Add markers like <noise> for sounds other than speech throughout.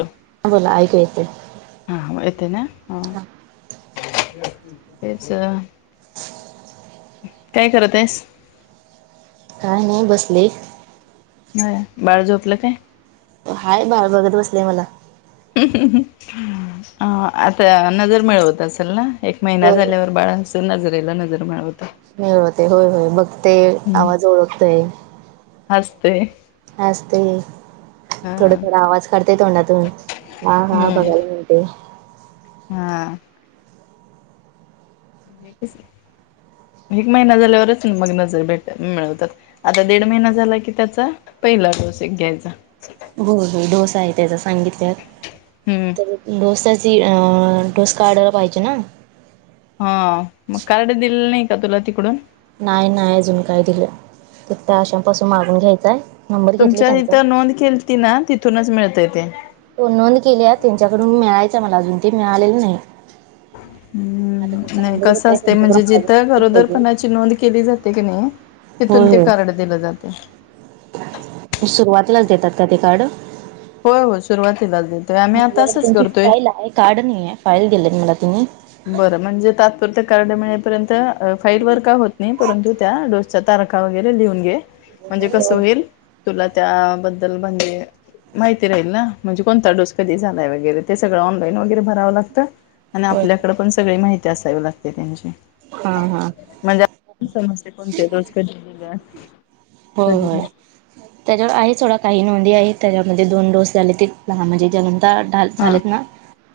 हो बोला ऐकू येतय. हां हां येतय ना ह तेच काय करत आहेस. काय नाही बसलोय. होय नाही बाळ झोपलं काय? हय बाळ बघत बसलय मला अ आता नजर मिळवत असेल ना एक महिना हो झाल्यावर बाळ अस नजरेला नजर मिळवतं. मिळवते होय होय बघतय आवाज ओळखतय. हसतय. हसतय हा थोड थोड आवाज काढतेय तोंडातून हा हा हम्म बघायला. ते हा एकच एक महिना झाल्यावरच मग नजर भेट मिळवतात. आता दीड महिना झाला की त्याचा पहिला डोस एक घ्यायचा. हो हो, डोस आहे त्यांचा सांगितल्यात. हम्म. डोसाची, डोस‌ काडायला पाहिजे ना? हा. मग कार्ड दिले नाही का, तुला तिकडून. नाय-नाय अजून काय दिलं. त त्या आशांपासून मागून घ्यायचांय. तुमच्या हितं नोंद केलती ना, तिथूनच मिळतय ते. हो नोंद केल्या. त्यांच्याकडून मिळायचय मला अजून, ते मिळालेलं नाही. आता हम्म, त्यांचा नाय नंबर कस घेतलाय असतंय, त्यांच्याकडून म्हणजे मागून जिथं घेईन लगेच गरोदरपणाची नोंद केली जात ते कणी होय तिथून ते, कार्ड होय दिलं जातंय. सुरुवातीलाच देतात का, ते कार्ड? होय होय, सुरुवातीलाच देतोय आम्ही आता, माझ्याकडे असंच त्यांची करतोय. फाईल आहे कार्ड नाहीये फाईल दिलेत मला त्यांनी बरं. म्हणजे तात्पुरतं कार्ड मिळे पर्यंत, फाईल वर का होत नाही परंतु त्या डोस त्या, तारखा वगैरे लिहून घे, म्हणजे कसं होय होईल तुला त्याबद्दल म्हणजे माहिती राहील ना, म्हणजे कोणता डोस कधी झालाय वगैरे, ते सगळं ऑनलाईन वगैरे भरावं लागतं. आणि होय का? आपल्याकडे पण सगळी माहिती असावी लागते त्यांची. हा हा म्हणजे <inaudible> समजतंय, कोणते डोस कधी दिलं होय होय. त्यांच्यावर आहेत सोडा, काही नोंदी आहेत त्यांच्यामध्ये, दोन डोस झाले ते लहान म्हणजे जन्मता ताल हा झालेत ना.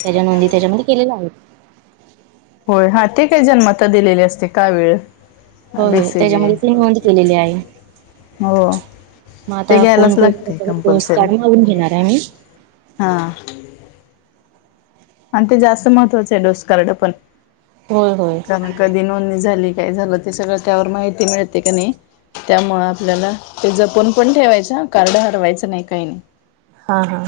त्याच्या नोंदी, त्यांच्यामध्ये केलेल्या आहेत. होय हा, ते काय. जन्मता दिलेली असते काविळ. होय होय त्यांच्यामध्ये ते, नोंद केलेली आहे. हो म ते आता, फोन घ्यायलाच करून. लागते त्यांच्याकडुन कंपल्सरी डोसकार्ड, मागुन घेणार आहे मी हा आणि ते, जास्त महत्त्वाचं आहे डोस कार्ड पण. होय होय. कारण कधी नोंदणी झाली, काय झालं ते सगळं, त्यावर माहिती मिळते क नाय त्यामुळं आपल्याला, ते जपून पण ठेवायचं आ कार्ड हरवायचं नाही काही नाही हा हा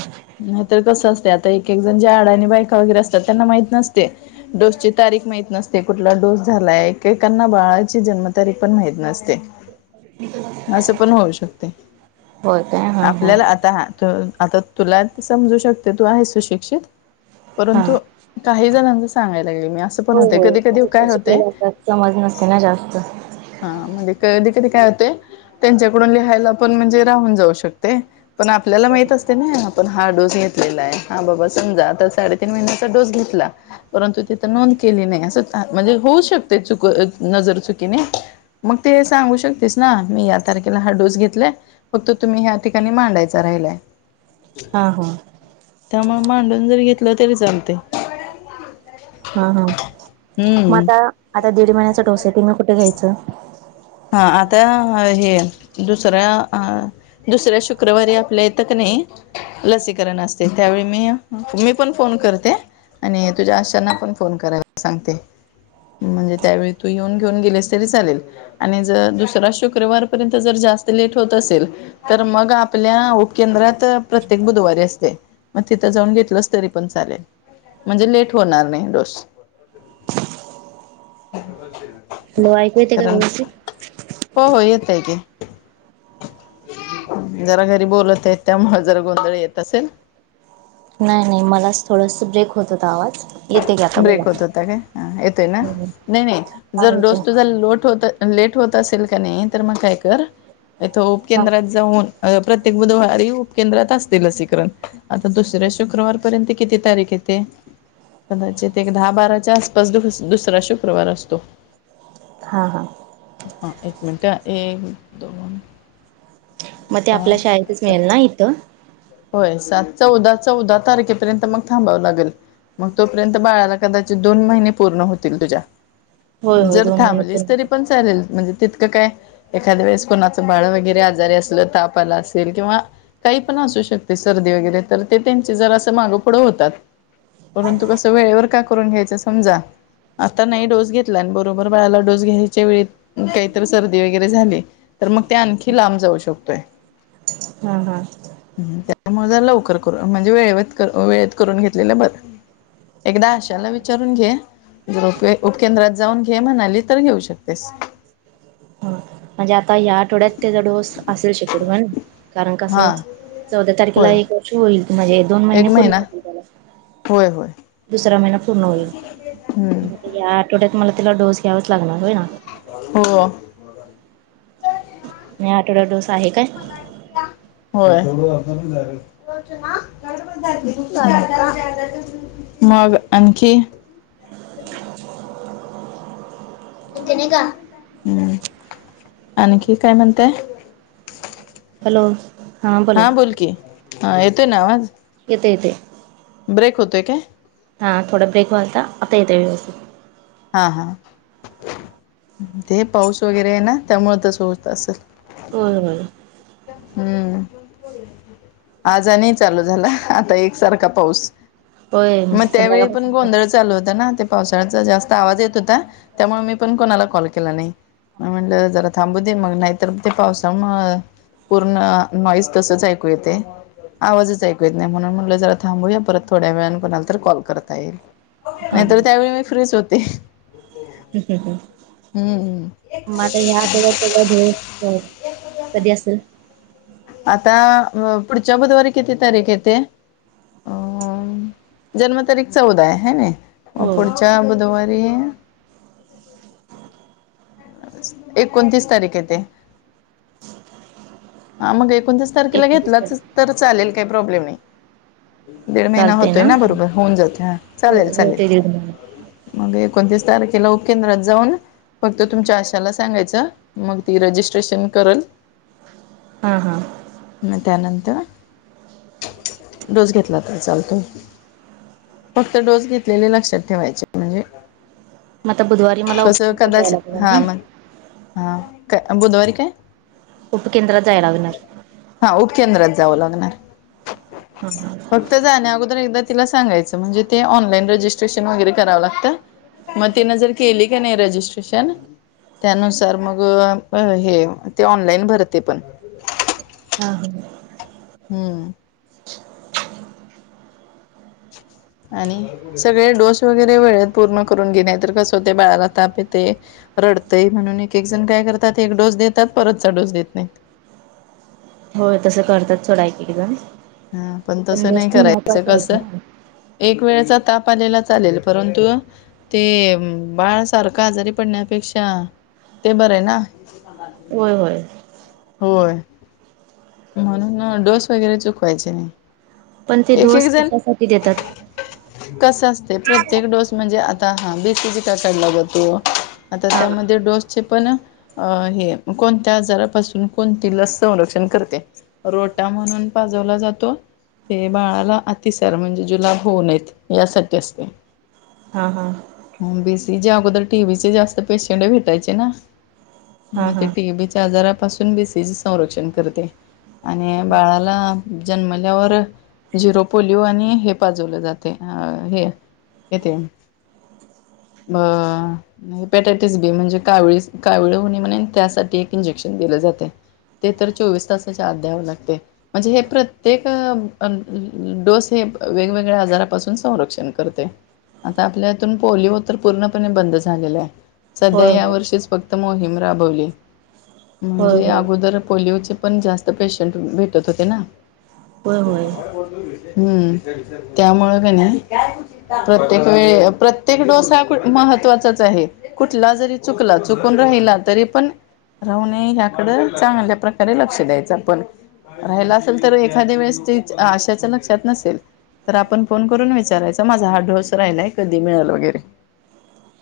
नाहीतर कसं असतयं आता एक-एक जण, ज्या अडाणी बायका वगैरे असतात, त्यांना माहित नसतय डोसची तारीख माहित नसते, कुठला डोस झालाय एकेकाना बाळाची जन्मतारीख पण, माहित नसते. असं पण, होऊ शकतय. होय काय हा हा आपल्याला आता हा, तु आता तुला समजू शकते, तू आहे सुशिक्षित. हा. परंतु काही जणांचं, सांगायला लागले मी आसं पण होय होतंय, होय कधी कधी म्हणजे न काय होतंय शिकलेले असतात समज नसते ना, जास्त. हा, म्हणजे कधी-कधी काय होतंय त्यांच्याकडून लिहायला पण, म्हणजे राहून जाऊ शकतय. पण, आपल्याला माहित असतय ना आपण हा डोस, घेतलेला आहे. हा बाबा समजा आता साडे तीन महिन्याचा, डोस घेतला. परंतु तिथ, नोंद केली नाही असंच, म्हणजे होऊ शकतय, चुक नजर चुकीने. मग ते सांगू शकतेस ना? मी या तारखेला हा डोस घेतलाय. फक्त तुम्ही, ह्या ठिकाणी, मांडायचा राहिलाय. हा हा त्यामुळं मांडून जरी घेतलं, तरी चालतंय. हा हा म आता आता दीड महिन्याचा डोस हाय ते मी कुठं घ्यायचं. हां आता हे दुसऱ्या अ दुसऱ्या शुक्रवारी आपल्या इथं की नाही लसीकरण असते, त्यावेळी मी-मी पण फोन करते. आणि तुझ्या आशांना पण फोन करायला सांगते. म्हणजे त्यावेळी तू येऊन घेऊन गेलीस तरी चालेल. आणि जर दुसरा शुक्रवारपर्यंत जर जास्त लेट होत असेल तर मग आपल्या उपकेंद्रात प्रत्येक बुधवारी असते. मग तिथं जाऊन घेतलेस तरी पण चालेल म्हणजे लेट होणार नाही डोस. <unintelligible> तुला ऐकू येतंय का ग कारण व्यवस्थित? हो हो येतंय की. जरा घरी बोलत आहेत त्यामुळं जरा गोंधळ येत असेल. नाही नाही मलाच थोडंस ब्रेक होत होता आवाज. येते की आता बोला. ब्रेक होत होता काय? हां येतोय ना? नाही नाही हा जर येतोय. डोस तुझा लोट होत लेट होत असेल की नाही तर मग काय कर इथं उपकेंद्रात जाऊन अ प्रत्येक बुधवारी उपकेंद्रात असते लसीकरण आता दुसऱ्या शुक्रवारपर्यंत किती तारीख येते? कदाचित एक दहा बाराच्या आसपास दुसरा शुक्रवार असतो. हां हां. हां एक मिनिटं, एक दोन मग ते आपल्या पाच शाळेतच सहा मिळेल ना इथं? होय सात चौदा चौदा तारखेपर्यंत मग थांबावं लागलं. मग तोपर्यंत बाळाला कदाचित दोन महिने पूर्ण होतील तुझ्या. होय होय जर दोन महिने पूर्ण थांबलीस तरी होतील. पण चालेल म्हणजे तितकं काय एखाद्या वेळेस कोणाचं बाळ वगैरे आजारी असलं ताप आला असेल किंवा काही पण असू शक शकते सर्दी वगैरे तर ते त्यांचे जरासं मागं पुुढं होतात. परंतु कसं वेळेवर का करून घ्यायचं समजा आता नाही डोस घेतला आणि बरोबर बाळाला डोस घ्यायच्या वेळी काहीतरी सर्दी वगैरे झाली तर मग ते आणखी लांब जाऊ शकतोय. हां हां. त्यामुळं जरा लवकर करून म्हणजे वेळेत वेळेत करून घेतलेलं बरं. एकदा आशाला विचारून घे. जर उप उपकेंद्रात जाऊन घे म्हणाली तर घेऊ शकतेस. हा म्हणजे आता ह्या आठवड्यात त्याचा डोस असेल शक्यतो करून, कारण हा कसं चौदा तारखेला होय एक वर्ष होईल म्हणजे दोन महिने एक पूर्ण महिना होतील त्याला. होय होय दुसरा महिना पूर्ण होईल. हम्म या आठवड्यात मला तिला डोस घ्यावाच लागणार होय ना? हो. या आठवड्यात डोस आहे काय? होय. मग आणखी? ते नाही का, हम्म आणखी काय म्हणताय? हॅलो! हां बोल की हां येतोय ना आवाज? येतोय येतोय. ब्रेक होतोय काय? हां थोडा ब्रेक होता आता येतंय व्यवस्थित. हा हा ते पाऊस वगैरे आहे ना त्यामुळे तस होत असेल. बर बर. हम्म. आज आणि चालू झाला आता एकसारखा पाऊस. होय मग त्यावेळी पण संध्याकाळपासून हेच गोंधळ चालू होता ना ते पावसाळ्याचा जास्त. आवाज येत होता त्यामुळ मी पण कोणाला कॉल केला नाही. मग म्हणलं जरा थांबू दे मग नाहीतर ते पावसा मुळ. पूर्ण नॉईज तसच ऐकू येतंय. आवाजच ऐक येत नाही म्हणून म्हटलं जरा थांबूया परत थोड्या वेळने कोणाल तर कॉल करता येईल. हां नाही तर त्यावेळी मी फ्री च होते. हम् हम हं. हम्म मग आता ह्या आठवड्यात तला भ कधी असेल. आता पुढच्या बुधवारी किती तारीख येते अ. जन्मतारीख चौदा आहे ह ना म हो पुढच्या बुधवारी. दिस. एकोणतीस तारीखे येत. हा मग एकोणतीस तारखेला एकोणतीस घेतलाच तारीख तर चालेल काही प्रॉब्लेम नाही. दीड महिना होतोय ना बरोबर होऊन जातो हा होय चालेल चालेल. होते दीड महिना मग एकोणतीस तारखेला उपकेंद्रात जाऊन. फक्त तुमच्या आशाला सांगायचं मग ती रजिस्ट्रेशन करल. हा हा. म त्यानंतर डोस घेतला तर चालतो. फक्त डोस घेतलेले लक्षात ठेवायचे म्हणजे. मग आता बुधवारी मला कस उपकेंद्रात जायला कदाचित लागणार हा ना मग हा का बुधवारी काय. उपकेंद्रात जायला लागणार. हा उपकेंद्रात जावं लागणार. हम ह. फक्त जाण्या अगोदर एकदा तिला सांगायचं म्हणजे ते ऑनलाईन रजिस्ट्रेशन वगैरे करावं लागतं. मग तिनं जर केली का नाही रजिस्ट्रेशन. त्यानुसार मग हे ते ऑनलाईन भरते पण. ह हा. हम्म. आणि. सगळे डोस वगैरे वेळेत पूर्ण करून घे नाही तर कसं होते बाळाला ताप येते. रडतंय म्हणून एक एक जण काय करतात एक डोस देतात परतचा डोस देत नाही. हो तसं करतात थोडा एक एकदम. हा पण तसं नाही करायचं कस. ना एक वेळचा ताप आलेला चालेल परंतु. ते बाळसारखं आजारी पडण्यापेक्षा ते बरं आहे ना. होय होय. होय. म्हणून डोस वगैरे चुकवायचे नाही पण ते एक एक दिवस जण. कशासाठी देतात कस असते प्रत्येक डोस म्हणजे आता हा बेसीची क कटलागतो. आता हा त्यामध्ये डोस. चे पण अ हे कोणत्या आजारापासून कोणती लस संरक्षण करते. रोटा म्हणून पाजवला जातो. ते बाळाला अतिसार म्हणजे जुलाब होऊ नयेत यासाठी असते. ''हां''हां'' बीसीच्या अगोदर टीविचे जास्त पेशंट भेटयचे ना हा हा म्हणजे टीवच. त्या आजारापासून बीसीजी संरक्षण करते. आणि बाळाला जन्मल्यावर. झिरो पोलिओ आणि हे पाजवलं जाते अ हे यथे. बा, हेपॅटायटिस बी म्हणजे कावळीस कावळ हुणे म्हणून त्यासाठी एक इंजेक्शन दिलं जाते. ते तर चोवीस तासाच्या आत द्यावं लागते. म्हणजे हे प्रत्येक अ डोस हे वेगवेगळ्या आजारापासून संरक्षण करते. आता आपल्या इतून पोलिओ तर पूर्णपणे बंद झालेला आहे. सध्या होय या होय वर्षीच फक्त मोहीम राबवली म्हणजे होय अगोदर पोलिओचे. पण जास्त पेशंट भेटत होते होय होय होय हम्म, त्यामुळं का नाही. प्रत्येक वेळे प्रत्येक डोस हा कु महत्त्वाचाच आहे. कुठला जरी चुकला चुकून राहिला तरी पण राहू न ह्याकड चांगल्या प्रका''--'' तरी लक्ष द्यायचं आपण राहाला असेल तर एखाद्या वेळेस ते आशाच्या लक्षात नसेल. तर आपण फोन करून विचारायच माझा हा डोस राहिलाय कधी मिळेल वगैरे.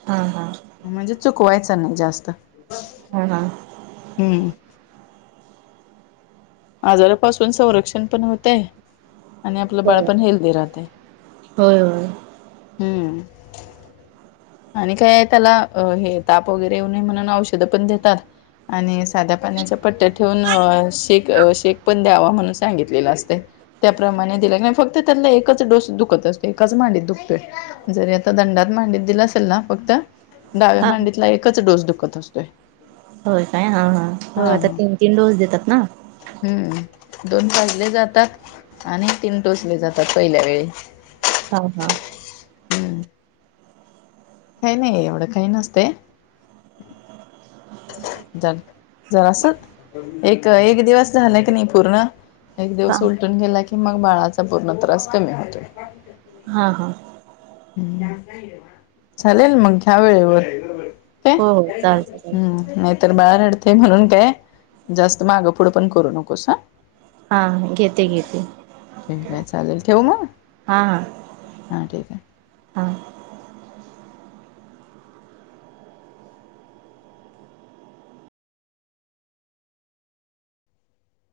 हा हा, म्हणजे चुकवायचं नाही जास्त. ह हा, हम्म, आजारापासून संरक्षण पण होतय. आणि आपलं बाळ होय पण हेल्दी राहते होय होय हम्म, आणि काय त्याला हे ताप वगैरे येऊ नये म्हणून औषधं पण देतात. आणि साध्या पाण्याच्या पट्ट्या ठेवून शेक''--'' अ शेक पण द्यावा म्हणून सांगितलेला असते. त्याप्रमाणे दिल्या नाही फक्त त्यातला एकच डोस दुखत असतो एकाच मांडीत दुखतोय. जरी आता दंडात मांडीत दिला असेल ना फक्त. डाव्या हा मांडीतला एकच डोस दुखत असतोय. होय काय हा हा, होय आता तीन तीन डोस देतात ना. हम्म, दोन पाजले जातात आणि तीन टोचले जातात पहिल्या वेळी. हा हा, हम्म काही नाही एवढं काही नसते. चालतंय जरास एक एक दिवस झालं क नाही पूर्ण. एक हा दिवस उलटून गेला की, मग बाळाचा पूर्ण त्रास कमी होतोय. हा हा, चालेल मग ह्या वेळेवर प्या हो हो चालते चालते हम, नाहीतर बाळा रडते म्हणून काय जास्त मागं पुुडं पण करू नकोसा. हा, घेते घेते. ठीक आहे चालेल ठेवू मग ''हां'' ठीक आहे. ''हां''